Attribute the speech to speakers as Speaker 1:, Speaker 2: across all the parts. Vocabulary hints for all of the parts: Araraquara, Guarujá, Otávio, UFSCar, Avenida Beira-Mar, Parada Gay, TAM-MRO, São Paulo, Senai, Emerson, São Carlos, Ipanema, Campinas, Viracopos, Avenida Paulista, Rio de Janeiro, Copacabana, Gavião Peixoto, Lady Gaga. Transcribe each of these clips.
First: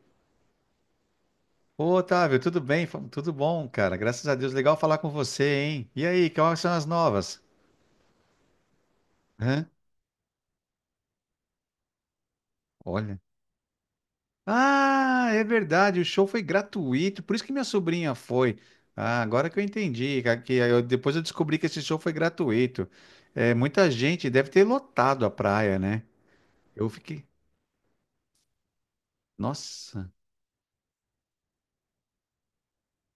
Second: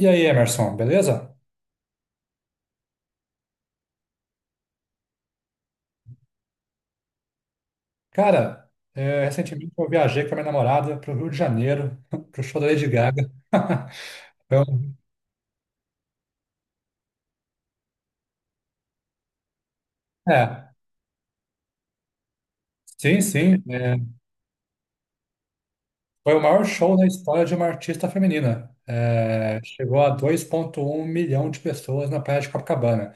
Speaker 1: E aí, Emerson, beleza?
Speaker 2: Ô, Otávio, tudo bem? Tudo bom, cara? Graças a Deus, legal falar com você, hein? E aí, quais são as novas?
Speaker 1: Cara,
Speaker 2: Hã?
Speaker 1: recentemente eu viajei com a minha namorada para o Rio de Janeiro, para o show da Lady
Speaker 2: Olha.
Speaker 1: Gaga. Foi um-
Speaker 2: Ah, é verdade, o show foi gratuito, por isso que minha sobrinha foi. Ah, agora que eu entendi, cara,
Speaker 1: É,
Speaker 2: depois eu descobri que esse show foi gratuito.
Speaker 1: sim,
Speaker 2: É,
Speaker 1: sim.
Speaker 2: muita gente deve ter lotado a praia, né?
Speaker 1: Foi o maior
Speaker 2: Eu
Speaker 1: show da
Speaker 2: fiquei,
Speaker 1: história de uma artista feminina. É, chegou a
Speaker 2: nossa,
Speaker 1: 2,1 milhão de pessoas na Praia de Copacabana.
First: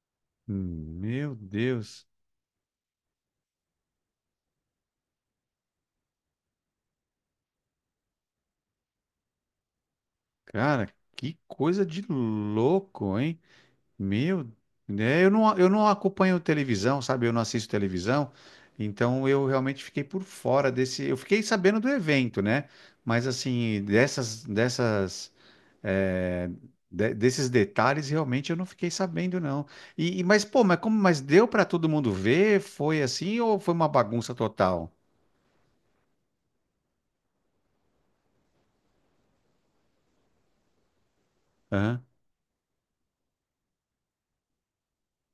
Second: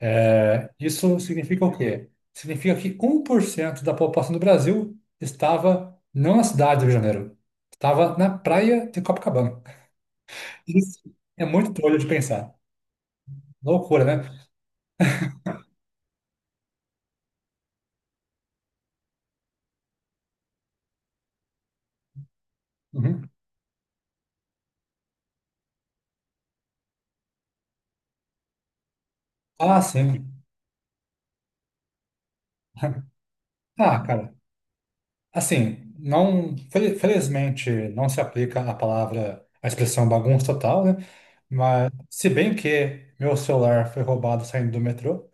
Speaker 1: É, isso
Speaker 2: meu
Speaker 1: significa o
Speaker 2: Deus,
Speaker 1: quê? Significa que 1% da população do Brasil estava não na cidade do Rio de Janeiro, estava na praia de Copacabana.
Speaker 2: cara,
Speaker 1: Isso
Speaker 2: que
Speaker 1: é muito
Speaker 2: coisa
Speaker 1: trolho
Speaker 2: de
Speaker 1: de pensar.
Speaker 2: louco, hein?
Speaker 1: Loucura, né?
Speaker 2: Meu, né, eu não acompanho televisão, sabe? Eu não assisto televisão, então eu realmente fiquei por fora desse. Eu fiquei sabendo do evento, né? Mas
Speaker 1: Uhum.
Speaker 2: assim, eh, desses detalhes realmente eu não fiquei sabendo, não.
Speaker 1: Ah, sim.
Speaker 2: Mas pô, mas como, mas deu para todo mundo ver? Foi assim ou foi uma
Speaker 1: Ah, cara,
Speaker 2: bagunça total?
Speaker 1: assim, não, felizmente não se aplica a palavra, a expressão bagunça total, né? Mas,
Speaker 2: Aham.
Speaker 1: se bem que meu celular foi roubado saindo do metrô,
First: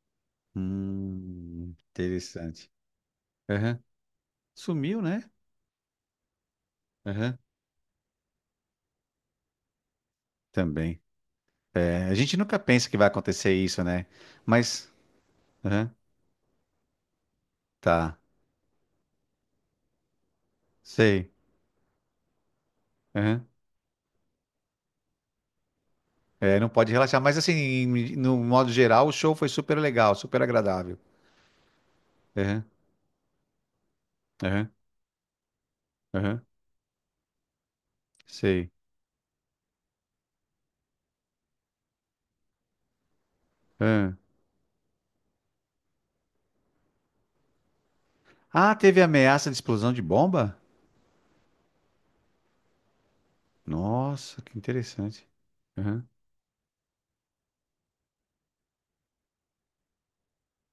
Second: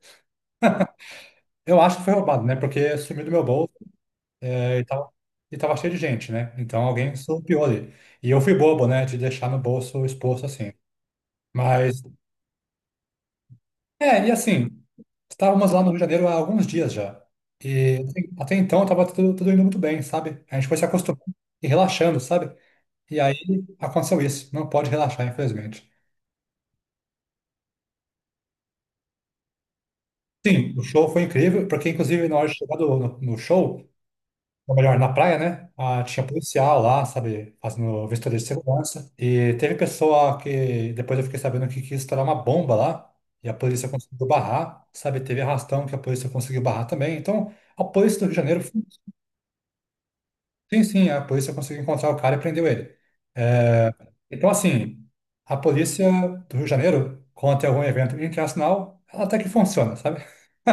Speaker 1: eu acho que foi roubado, né?
Speaker 2: Interessante.
Speaker 1: Porque sumiu do meu bolso,
Speaker 2: Aham.
Speaker 1: né? E
Speaker 2: Sumiu,
Speaker 1: tava,
Speaker 2: né?
Speaker 1: e tava cheio de gente, né? Então alguém
Speaker 2: Aham.
Speaker 1: surrupiou ali. E eu fui bobo, né? De deixar no bolso exposto assim.
Speaker 2: Também.
Speaker 1: Mas
Speaker 2: É, a gente nunca pensa que vai acontecer isso, né?
Speaker 1: E assim,
Speaker 2: Mas
Speaker 1: estávamos lá no Rio
Speaker 2: aham,
Speaker 1: de Janeiro há alguns dias já. E
Speaker 2: tá,
Speaker 1: assim, até então estava tudo, tudo indo muito bem, sabe? A gente foi se acostumando
Speaker 2: sei.
Speaker 1: e relaxando, sabe? E aí
Speaker 2: Aham.
Speaker 1: aconteceu isso. Não pode relaxar, infelizmente.
Speaker 2: É, não pode relaxar, mas assim, no modo geral, o show foi super legal, super
Speaker 1: Sim, o
Speaker 2: agradável.
Speaker 1: show foi incrível, porque inclusive na hora de
Speaker 2: Aham,
Speaker 1: chegar no show,
Speaker 2: aham,
Speaker 1: ou melhor, na praia, né? Ah, tinha
Speaker 2: aham,
Speaker 1: policial lá, sabe? Fazendo vistoria de
Speaker 2: sei.
Speaker 1: segurança. E teve pessoa que depois eu fiquei sabendo que quis estourar uma bomba lá. E a polícia
Speaker 2: Aham.
Speaker 1: conseguiu barrar, sabe? Teve arrastão que a polícia conseguiu barrar também. Então, a polícia do Rio de Janeiro.
Speaker 2: Ah, teve ameaça de explosão de bomba?
Speaker 1: Sim, sim, a polícia conseguiu encontrar o cara e prendeu ele. É,
Speaker 2: Nossa,
Speaker 1: então,
Speaker 2: que
Speaker 1: assim,
Speaker 2: interessante.
Speaker 1: a
Speaker 2: Aham,
Speaker 1: polícia do Rio de Janeiro, quando tem algum evento internacional, ela até que funciona, sabe?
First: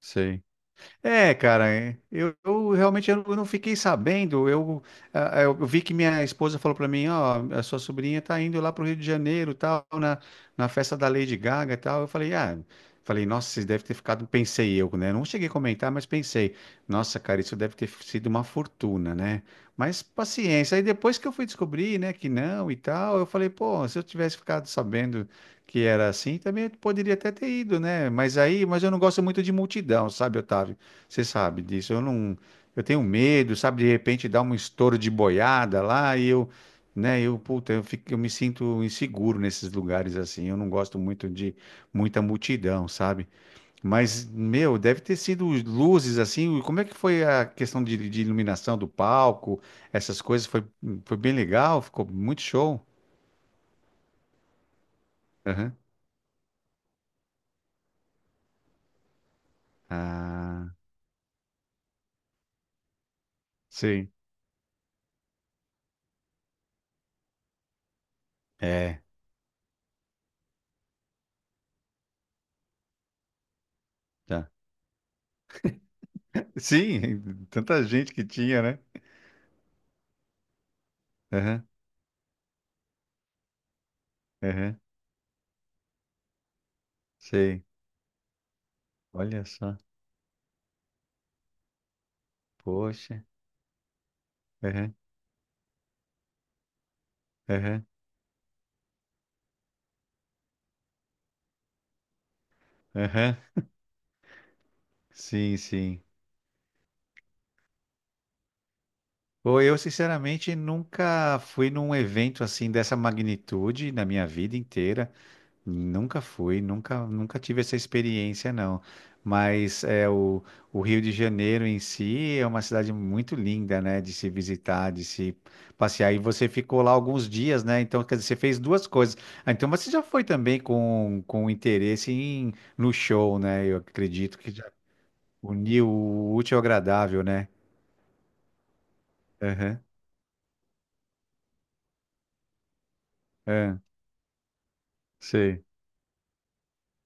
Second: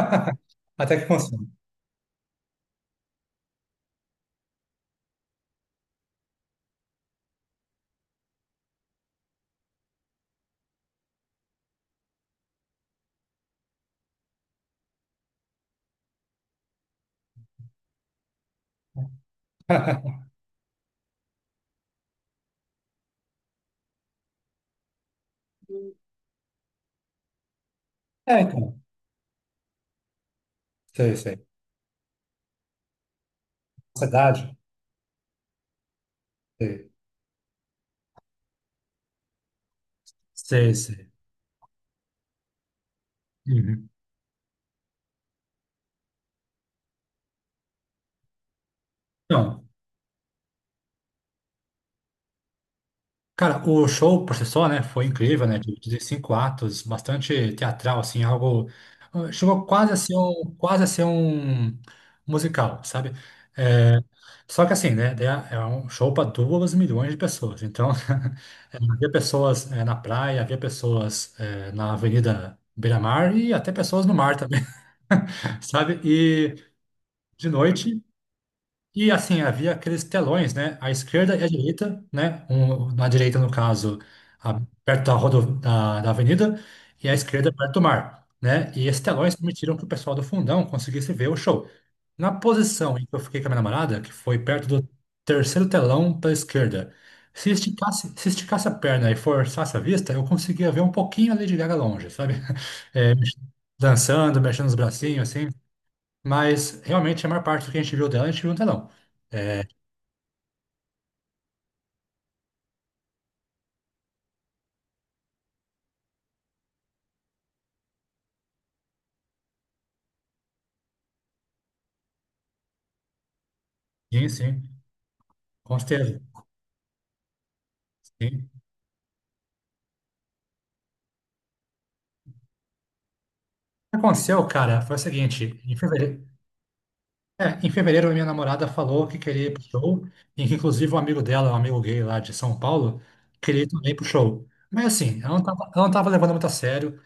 Speaker 2: sei.
Speaker 1: Até que
Speaker 2: É,
Speaker 1: funciona.
Speaker 2: cara, é. Eu realmente eu não fiquei sabendo. Eu, ah, eu vi que minha esposa falou para mim, ó, a sua sobrinha tá indo lá pro Rio de Janeiro, tal, na, na festa da Lady Gaga, e tal. Eu falei, ah, falei, nossa, vocês devem ter ficado, pensei eu, né? Não cheguei a comentar, mas pensei, nossa, cara, isso deve ter sido uma fortuna, né? Mas paciência. Aí depois que eu fui descobrir, né, que não e tal, eu falei, pô, se eu tivesse ficado sabendo que era assim, também eu poderia até ter ido, né? Mas
Speaker 1: É,
Speaker 2: aí,
Speaker 1: então,
Speaker 2: mas eu não gosto muito de multidão, sabe, Otávio?
Speaker 1: sei,
Speaker 2: Você
Speaker 1: sei.
Speaker 2: sabe disso. Eu não, eu tenho medo, sabe? De repente
Speaker 1: Sociedade,
Speaker 2: dá um estouro de boiada lá e eu,
Speaker 1: sei,
Speaker 2: né? Eu, puta, eu fico, eu me sinto inseguro nesses lugares assim. Eu não
Speaker 1: sei,
Speaker 2: gosto
Speaker 1: sei.
Speaker 2: muito de muita multidão, sabe?
Speaker 1: Uhum.
Speaker 2: Mas, meu, deve ter sido luzes assim. Como é que foi a questão de iluminação do palco?
Speaker 1: Então,
Speaker 2: Essas coisas foi, foi bem legal. Ficou muito show.
Speaker 1: cara, o show por si só, né, foi incrível, né?
Speaker 2: Aham.
Speaker 1: De cinco atos, bastante teatral, assim, algo. Chegou quase a ser um,
Speaker 2: Ah,
Speaker 1: musical, sabe?
Speaker 2: sim.
Speaker 1: Só que assim, né? Daí, é um show para 2 milhões de pessoas. Então,
Speaker 2: É,
Speaker 1: havia pessoas na praia, havia pessoas na Avenida Beira-Mar e até pessoas no mar
Speaker 2: tá.
Speaker 1: também, sabe? E
Speaker 2: Sim,
Speaker 1: de
Speaker 2: tanta
Speaker 1: noite
Speaker 2: gente que tinha, né?
Speaker 1: e assim, havia aqueles telões, né? À esquerda e à
Speaker 2: Aham,
Speaker 1: direita, né? Um, na direita, no caso, a-
Speaker 2: aham,
Speaker 1: perto da, rodo, da, da avenida, e à esquerda,
Speaker 2: sei.
Speaker 1: perto do mar, né? E esses telões
Speaker 2: Olha
Speaker 1: permitiram
Speaker 2: só,
Speaker 1: que o pessoal do fundão conseguisse ver o show. Na posição em que eu
Speaker 2: poxa.
Speaker 1: fiquei com a minha namorada, que foi perto do
Speaker 2: Aham,
Speaker 1: terceiro telão pela esquerda, se
Speaker 2: aham,
Speaker 1: esticasse, se esticasse a perna e forçasse a vista, eu conseguia ver um pouquinho a Lady Gaga longe, sabe? É, mex-
Speaker 2: aham.
Speaker 1: dançando, mexendo os bracinhos, assim.
Speaker 2: Sim, sim.
Speaker 1: Mas realmente a maior parte do que a gente viu dela, a gente viu no telão.
Speaker 2: Pô,
Speaker 1: É.
Speaker 2: eu sinceramente nunca fui num evento assim dessa magnitude na minha vida inteira. Nunca fui, nunca, nunca tive essa experiência, não. Mas é o Rio de Janeiro em si é uma cidade muito linda, né? De
Speaker 1: Sim,
Speaker 2: se
Speaker 1: sim,
Speaker 2: visitar, de se
Speaker 1: com
Speaker 2: passear. E
Speaker 1: certeza.
Speaker 2: você ficou lá alguns dias, né? Então, quer dizer, você
Speaker 1: Sim.
Speaker 2: fez duas coisas. Ah, então, você já foi também com interesse no show, né? Eu
Speaker 1: O que
Speaker 2: acredito
Speaker 1: aconteceu,
Speaker 2: que já
Speaker 1: cara, foi o seguinte,
Speaker 2: unir o útil ao agradável, né?
Speaker 1: em fevereiro a minha namorada falou que queria ir pro
Speaker 2: Aham,
Speaker 1: show, e que inclusive um amigo dela, um amigo gay lá de São Paulo, queria ir
Speaker 2: aham,
Speaker 1: também pro show. Mas assim, ela não
Speaker 2: sei.
Speaker 1: tava, ela não tava levando muito a sério.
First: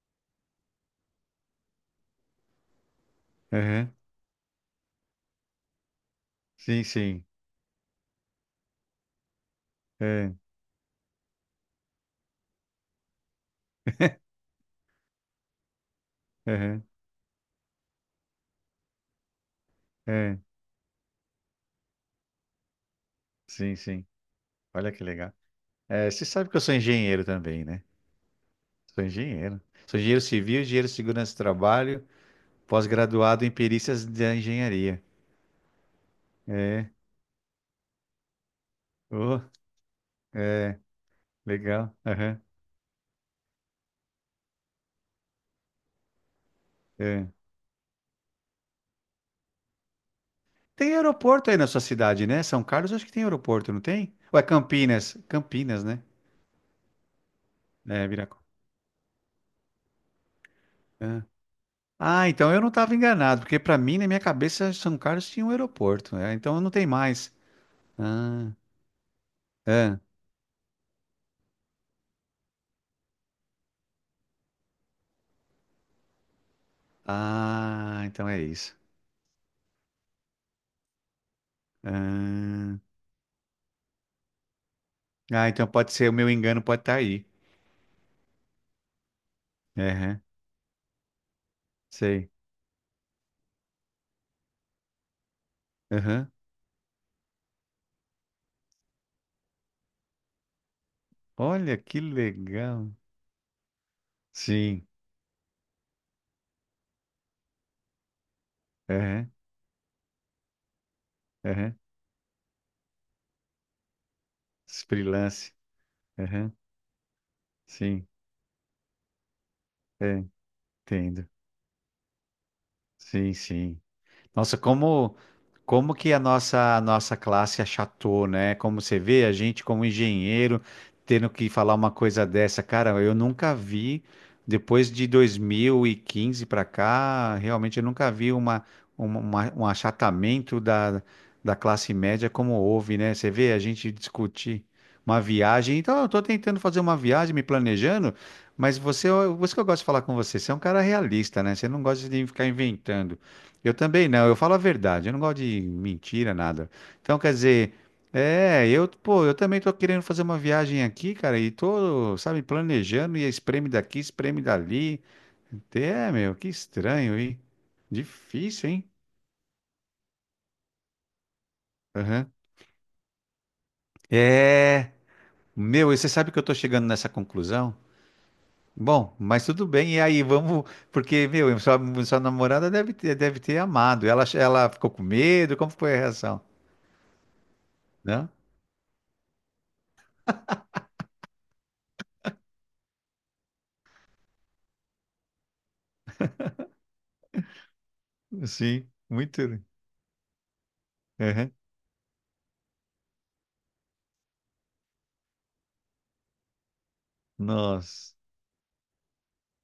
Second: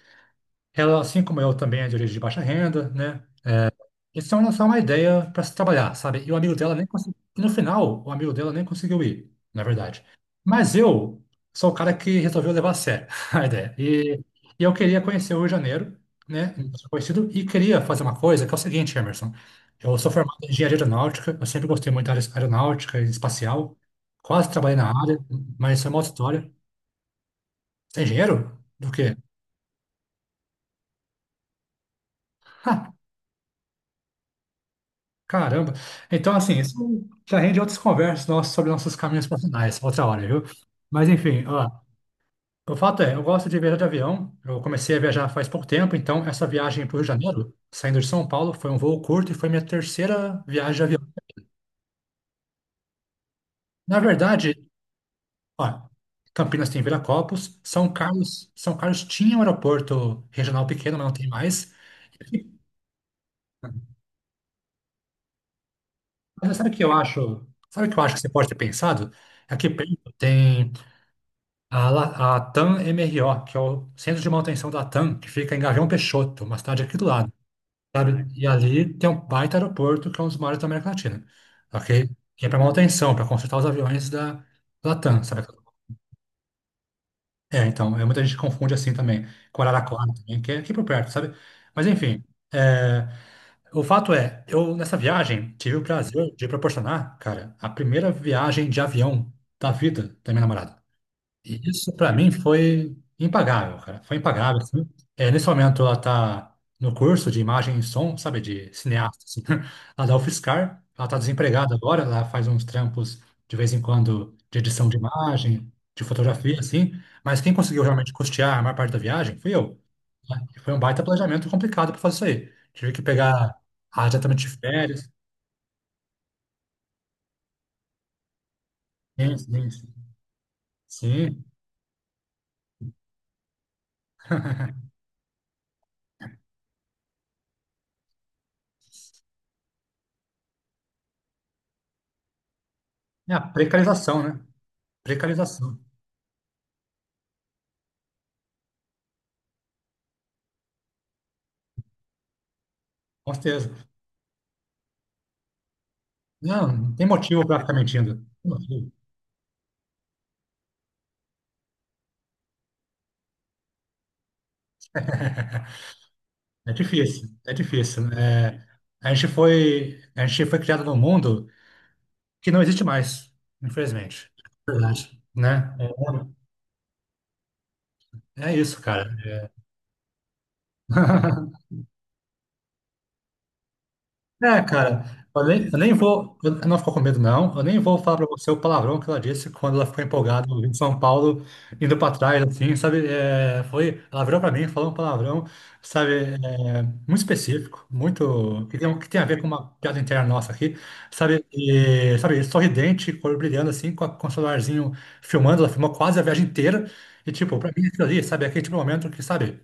Speaker 1: Ela, assim como eu, também é de origem de baixa renda, né?
Speaker 2: Aham,
Speaker 1: Isso é uma ideia para se trabalhar, sabe? E o amigo dela
Speaker 2: sim,
Speaker 1: nem conseguiu.
Speaker 2: sim.
Speaker 1: E no final, o amigo dela nem conseguiu ir, na verdade.
Speaker 2: Aham,
Speaker 1: Mas eu sou o cara que resolveu levar a sério a ideia. E eu queria conhecer o Rio de Janeiro, né? Eu
Speaker 2: aham,
Speaker 1: sou conhecido, e queria fazer uma coisa que é o seguinte, Emerson. Eu sou formado
Speaker 2: aham,
Speaker 1: em engenharia aeronáutica, eu sempre gostei muito da área aeronáutica e
Speaker 2: sim,
Speaker 1: espacial.
Speaker 2: sim.
Speaker 1: Quase trabalhei na
Speaker 2: Olha que
Speaker 1: área,
Speaker 2: legal.
Speaker 1: mas isso é uma
Speaker 2: É,
Speaker 1: outra
Speaker 2: você sabe
Speaker 1: história.
Speaker 2: que eu sou engenheiro também, né?
Speaker 1: Você é engenheiro? Do
Speaker 2: Sou
Speaker 1: quê?
Speaker 2: engenheiro. Sou engenheiro civil, engenheiro de segurança do trabalho, pós-graduado em perícias da engenharia.
Speaker 1: Caramba. Então, assim, isso
Speaker 2: É,
Speaker 1: já rende outras conversas nossas sobre nossos caminhos
Speaker 2: oh,
Speaker 1: profissionais, outra hora, viu?
Speaker 2: é,
Speaker 1: Mas, enfim, ó,
Speaker 2: legal. Aham,
Speaker 1: o fato é, eu gosto de viajar de avião. Eu comecei a viajar faz pouco tempo, então essa viagem para o Rio de
Speaker 2: é.
Speaker 1: Janeiro, saindo de São Paulo, foi um voo curto e foi minha terceira viagem de
Speaker 2: Tem
Speaker 1: avião.
Speaker 2: aeroporto aí na sua cidade, né? São Carlos, acho que tem aeroporto, não
Speaker 1: Na
Speaker 2: tem? Ou é
Speaker 1: verdade,
Speaker 2: Campinas? Campinas,
Speaker 1: ó,
Speaker 2: né?
Speaker 1: Campinas tem Viracopos, São
Speaker 2: É,
Speaker 1: Carlos,
Speaker 2: Viracopos.
Speaker 1: São Carlos tinha um aeroporto regional pequeno, mas não tem mais.
Speaker 2: Ah, então eu não estava enganado, porque para mim, na minha cabeça, São Carlos tinha um aeroporto, né?
Speaker 1: Mas
Speaker 2: Então
Speaker 1: sabe
Speaker 2: não
Speaker 1: o que
Speaker 2: tem
Speaker 1: eu
Speaker 2: mais.
Speaker 1: acho? Sabe o que eu acho que você pode
Speaker 2: Ah,
Speaker 1: ter pensado? Aqui perto
Speaker 2: ah,
Speaker 1: tem. A, a TAM-MRO, que é o Centro de Manutenção da TAM, que fica em Gavião Peixoto, uma cidade aqui do lado,
Speaker 2: ah,
Speaker 1: sabe?
Speaker 2: então é
Speaker 1: E
Speaker 2: isso.
Speaker 1: ali tem um baita aeroporto, que é um dos maiores da América Latina, ok? Que é para
Speaker 2: Ah,
Speaker 1: manutenção, para consertar os aviões da TAM, sabe?
Speaker 2: ah, então pode ser, o meu engano pode estar aí.
Speaker 1: É, então, muita gente confunde assim também, com Araraquara
Speaker 2: Aham,
Speaker 1: também, que é aqui por perto, sabe? Mas enfim,
Speaker 2: sei.
Speaker 1: é, o fato é, eu nessa viagem tive o
Speaker 2: Aham.
Speaker 1: prazer de proporcionar, cara, a primeira viagem de avião da vida da minha namorada. E
Speaker 2: Olha
Speaker 1: isso
Speaker 2: que
Speaker 1: para mim
Speaker 2: legal.
Speaker 1: foi impagável, cara. Foi impagável,
Speaker 2: Sim,
Speaker 1: assim. É, nesse momento ela tá no curso de imagem e som, sabe, de cineasta,
Speaker 2: aham,
Speaker 1: assim. Ela dá UFSCar, ela tá desempregada
Speaker 2: aham.
Speaker 1: agora, ela faz uns trampos de vez em quando de edição de
Speaker 2: Freelance.
Speaker 1: imagem, de
Speaker 2: Aham,
Speaker 1: fotografia, assim. Mas quem conseguiu
Speaker 2: sim,
Speaker 1: realmente custear a maior parte da viagem fui eu.
Speaker 2: é,
Speaker 1: Né? E foi um baita
Speaker 2: entendo.
Speaker 1: planejamento complicado para fazer isso aí. Tive que
Speaker 2: Sim,
Speaker 1: pegar
Speaker 2: sim.
Speaker 1: exatamente de
Speaker 2: Nossa,
Speaker 1: férias.
Speaker 2: como como que a nossa classe achatou, né? Como você vê, a
Speaker 1: Sim,
Speaker 2: gente
Speaker 1: sim,
Speaker 2: como
Speaker 1: sim.
Speaker 2: engenheiro tendo
Speaker 1: Sim.
Speaker 2: que falar uma coisa dessa, cara, eu nunca vi depois de 2015 para cá, realmente eu nunca vi um achatamento da classe média como houve, né? Você
Speaker 1: É a
Speaker 2: vê a gente
Speaker 1: precarização, né?
Speaker 2: discutir uma
Speaker 1: Precarização,
Speaker 2: viagem. Então, eu tô tentando fazer uma viagem, me planejando, mas você, por isso que eu gosto de falar com você, você é um cara realista, né? Você não gosta de ficar inventando.
Speaker 1: com certeza.
Speaker 2: Eu também não, eu falo a verdade, eu não gosto de mentira,
Speaker 1: Não,
Speaker 2: nada.
Speaker 1: não tem
Speaker 2: Então, quer
Speaker 1: motivo para ficar
Speaker 2: dizer,
Speaker 1: mentindo. Não tem
Speaker 2: é, eu,
Speaker 1: motivo.
Speaker 2: pô, eu também tô querendo fazer uma viagem aqui, cara, e tô, sabe, planejando e é espreme daqui, espreme dali. É, meu, que
Speaker 1: É
Speaker 2: estranho,
Speaker 1: difícil,
Speaker 2: hein?
Speaker 1: é difícil. É,
Speaker 2: Difícil, hein?
Speaker 1: a gente foi criado num mundo
Speaker 2: Aham.
Speaker 1: que não existe mais, infelizmente.
Speaker 2: É,
Speaker 1: Verdade. Né?
Speaker 2: meu, e você sabe que eu tô chegando nessa conclusão?
Speaker 1: É, é isso, cara.
Speaker 2: Bom, mas tudo bem, e aí, vamos, porque, meu, sua, sua namorada deve ter amado. Ela,
Speaker 1: É,
Speaker 2: ela ficou com
Speaker 1: cara, eu
Speaker 2: medo,
Speaker 1: nem,
Speaker 2: como
Speaker 1: eu nem
Speaker 2: foi a
Speaker 1: vou.
Speaker 2: reação?
Speaker 1: Eu não ficou com medo, não. Eu nem vou falar pra
Speaker 2: Não?
Speaker 1: você o palavrão que ela disse quando ela ficou empolgada em São Paulo, indo pra trás, assim, sabe? É, foi. Ela virou pra mim, falou um palavrão, sabe? Muito específico, muito. Que tem,
Speaker 2: Sim,
Speaker 1: um, que tem a
Speaker 2: muito.
Speaker 1: ver com uma piada interna nossa aqui, sabe?
Speaker 2: Uhum.
Speaker 1: E, sabe, sorridente, cor brilhando, assim, com o celularzinho filmando. Ela filmou quase a viagem inteira. E, tipo, pra mim, aquilo
Speaker 2: Nossa,
Speaker 1: ali, sabe? Aquele tipo de momento que, sabe?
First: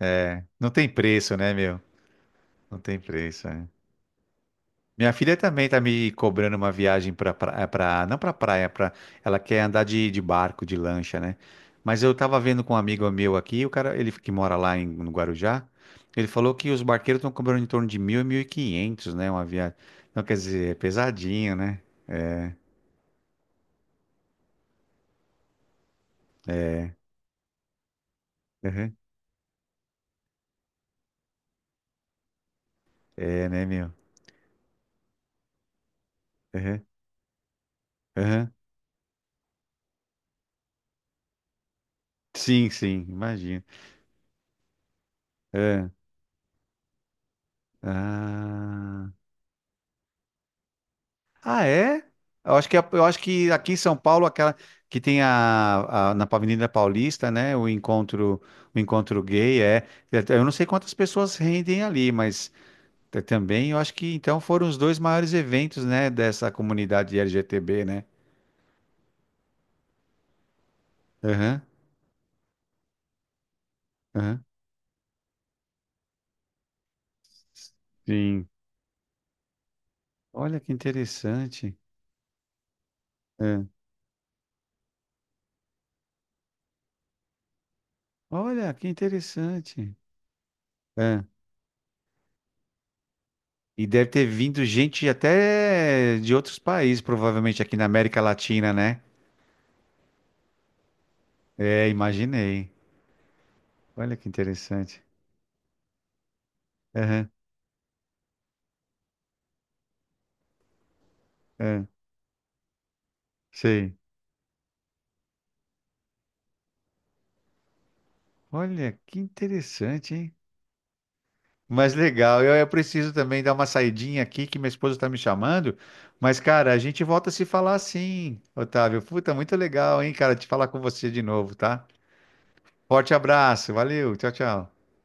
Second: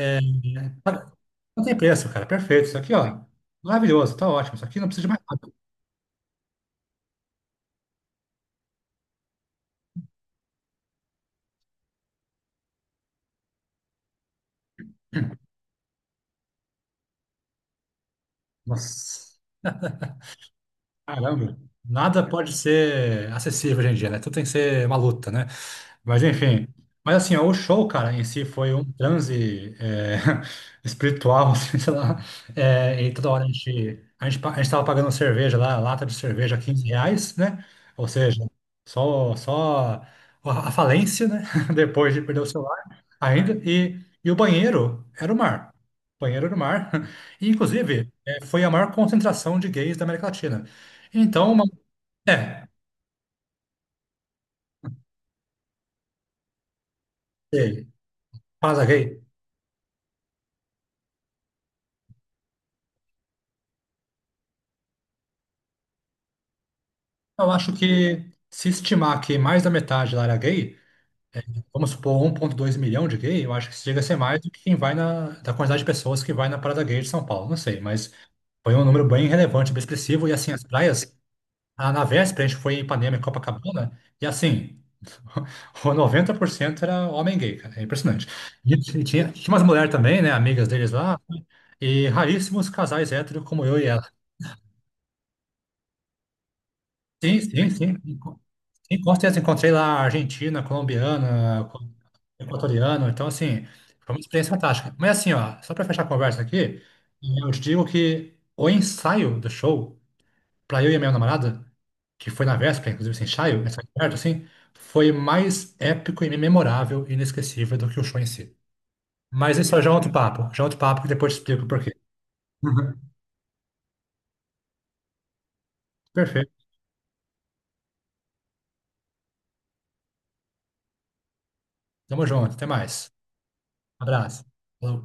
Speaker 2: é, não tem
Speaker 1: Cara,
Speaker 2: preço, né,
Speaker 1: não tem
Speaker 2: meu?
Speaker 1: preço, cara. Perfeito. Isso
Speaker 2: Não
Speaker 1: aqui,
Speaker 2: tem
Speaker 1: ó.
Speaker 2: preço, é.
Speaker 1: Maravilhoso. Tá ótimo. Isso aqui não precisa de
Speaker 2: Minha
Speaker 1: mais
Speaker 2: filha
Speaker 1: nada.
Speaker 2: também tá me cobrando uma viagem pra, pra, não pra praia, pra, ela quer andar de barco, de lancha, né? Mas eu tava vendo com um amigo meu aqui, o cara, ele que mora lá no Guarujá, ele falou que os barqueiros estão cobrando em torno de 1.000 e 1.500, né,
Speaker 1: Nossa,
Speaker 2: uma viagem. Então, quer dizer, é pesadinho,
Speaker 1: caramba.
Speaker 2: né?
Speaker 1: Nada pode ser acessível hoje em dia, né? Tudo tem que ser uma luta, né? Mas enfim,
Speaker 2: É,
Speaker 1: mas assim, ó, o show, cara, em si foi um
Speaker 2: uhum.
Speaker 1: transe espiritual, assim, sei lá. É, e toda hora a
Speaker 2: É, né, meu?
Speaker 1: gente, a gente, pa- a gente tava pagando cerveja lá, lata de cerveja, 15
Speaker 2: Uhum.
Speaker 1: reais, né? Ou seja,
Speaker 2: Uhum.
Speaker 1: só a falência, né? Depois de perder o
Speaker 2: Sim,
Speaker 1: celular
Speaker 2: sim,
Speaker 1: ainda.
Speaker 2: imagino.
Speaker 1: E o banheiro era o mar.
Speaker 2: É.
Speaker 1: O banheiro era o mar. E, inclusive, foi a maior
Speaker 2: Ah.
Speaker 1: concentração de gays da América Latina. Então,
Speaker 2: Ah, é? Eu
Speaker 1: é,
Speaker 2: acho que, eu acho que aqui em São Paulo, aquela que tem a, na Avenida Paulista, né?
Speaker 1: é,
Speaker 2: O
Speaker 1: casa gay.
Speaker 2: encontro gay é. Eu não sei quantas pessoas rendem ali, mas também eu acho que então foram os dois maiores eventos, né? Dessa comunidade
Speaker 1: Eu acho
Speaker 2: LGTB, né?
Speaker 1: que se estimar que mais da metade lá era gay,
Speaker 2: Aham,
Speaker 1: vamos supor 1,2 milhão de gay, eu acho que isso chega a ser mais
Speaker 2: aham.
Speaker 1: do que quem vai na, da quantidade de pessoas que vai na Parada Gay de São Paulo, não sei, mas
Speaker 2: Sim.
Speaker 1: foi um número bem relevante, bem expressivo, e assim,
Speaker 2: Olha
Speaker 1: as
Speaker 2: que
Speaker 1: praias,
Speaker 2: interessante.
Speaker 1: ah, na véspera a gente foi em Ipanema e
Speaker 2: É.
Speaker 1: Copacabana, e assim, o 90% era homem gay, cara, é impressionante.
Speaker 2: Olha
Speaker 1: E
Speaker 2: que
Speaker 1: tinha umas mulheres
Speaker 2: interessante.
Speaker 1: também, né, amigas deles lá,
Speaker 2: É.
Speaker 1: e raríssimos casais héteros como eu e
Speaker 2: E
Speaker 1: ela.
Speaker 2: deve ter vindo gente até de outros países,
Speaker 1: Sim,
Speaker 2: provavelmente
Speaker 1: sim,
Speaker 2: aqui na
Speaker 1: sim.
Speaker 2: América Latina, né?
Speaker 1: Sim, com certeza, encontrei lá argentina, colombiana,
Speaker 2: É, imaginei.
Speaker 1: equatoriano, então, assim, foi
Speaker 2: Olha
Speaker 1: uma
Speaker 2: que
Speaker 1: experiência fantástica.
Speaker 2: interessante.
Speaker 1: Mas, assim, ó, só para fechar a conversa aqui,
Speaker 2: Aham,
Speaker 1: eu te digo que o ensaio do show, para eu e a minha namorada,
Speaker 2: aham,
Speaker 1: que foi na véspera, inclusive, esse ensaio, ensaio
Speaker 2: sei.
Speaker 1: perto, assim, foi mais épico e memorável e inesquecível do que o show em si.
Speaker 2: Olha que
Speaker 1: Mas isso é já é outro
Speaker 2: interessante, hein?
Speaker 1: papo, já é outro papo que depois te explico por
Speaker 2: Mas
Speaker 1: quê.
Speaker 2: legal. Eu
Speaker 1: Uhum.
Speaker 2: preciso também dar uma saidinha aqui que minha esposa está me chamando. Mas,
Speaker 1: Perfeito,
Speaker 2: cara, a gente volta a se falar sim, Otávio. Puta, muito legal, hein, cara, te falar com você de novo, tá?
Speaker 1: tamo junto, até mais.
Speaker 2: Forte abraço. Valeu. Tchau,
Speaker 1: Abraço.
Speaker 2: tchau.
Speaker 1: Falou.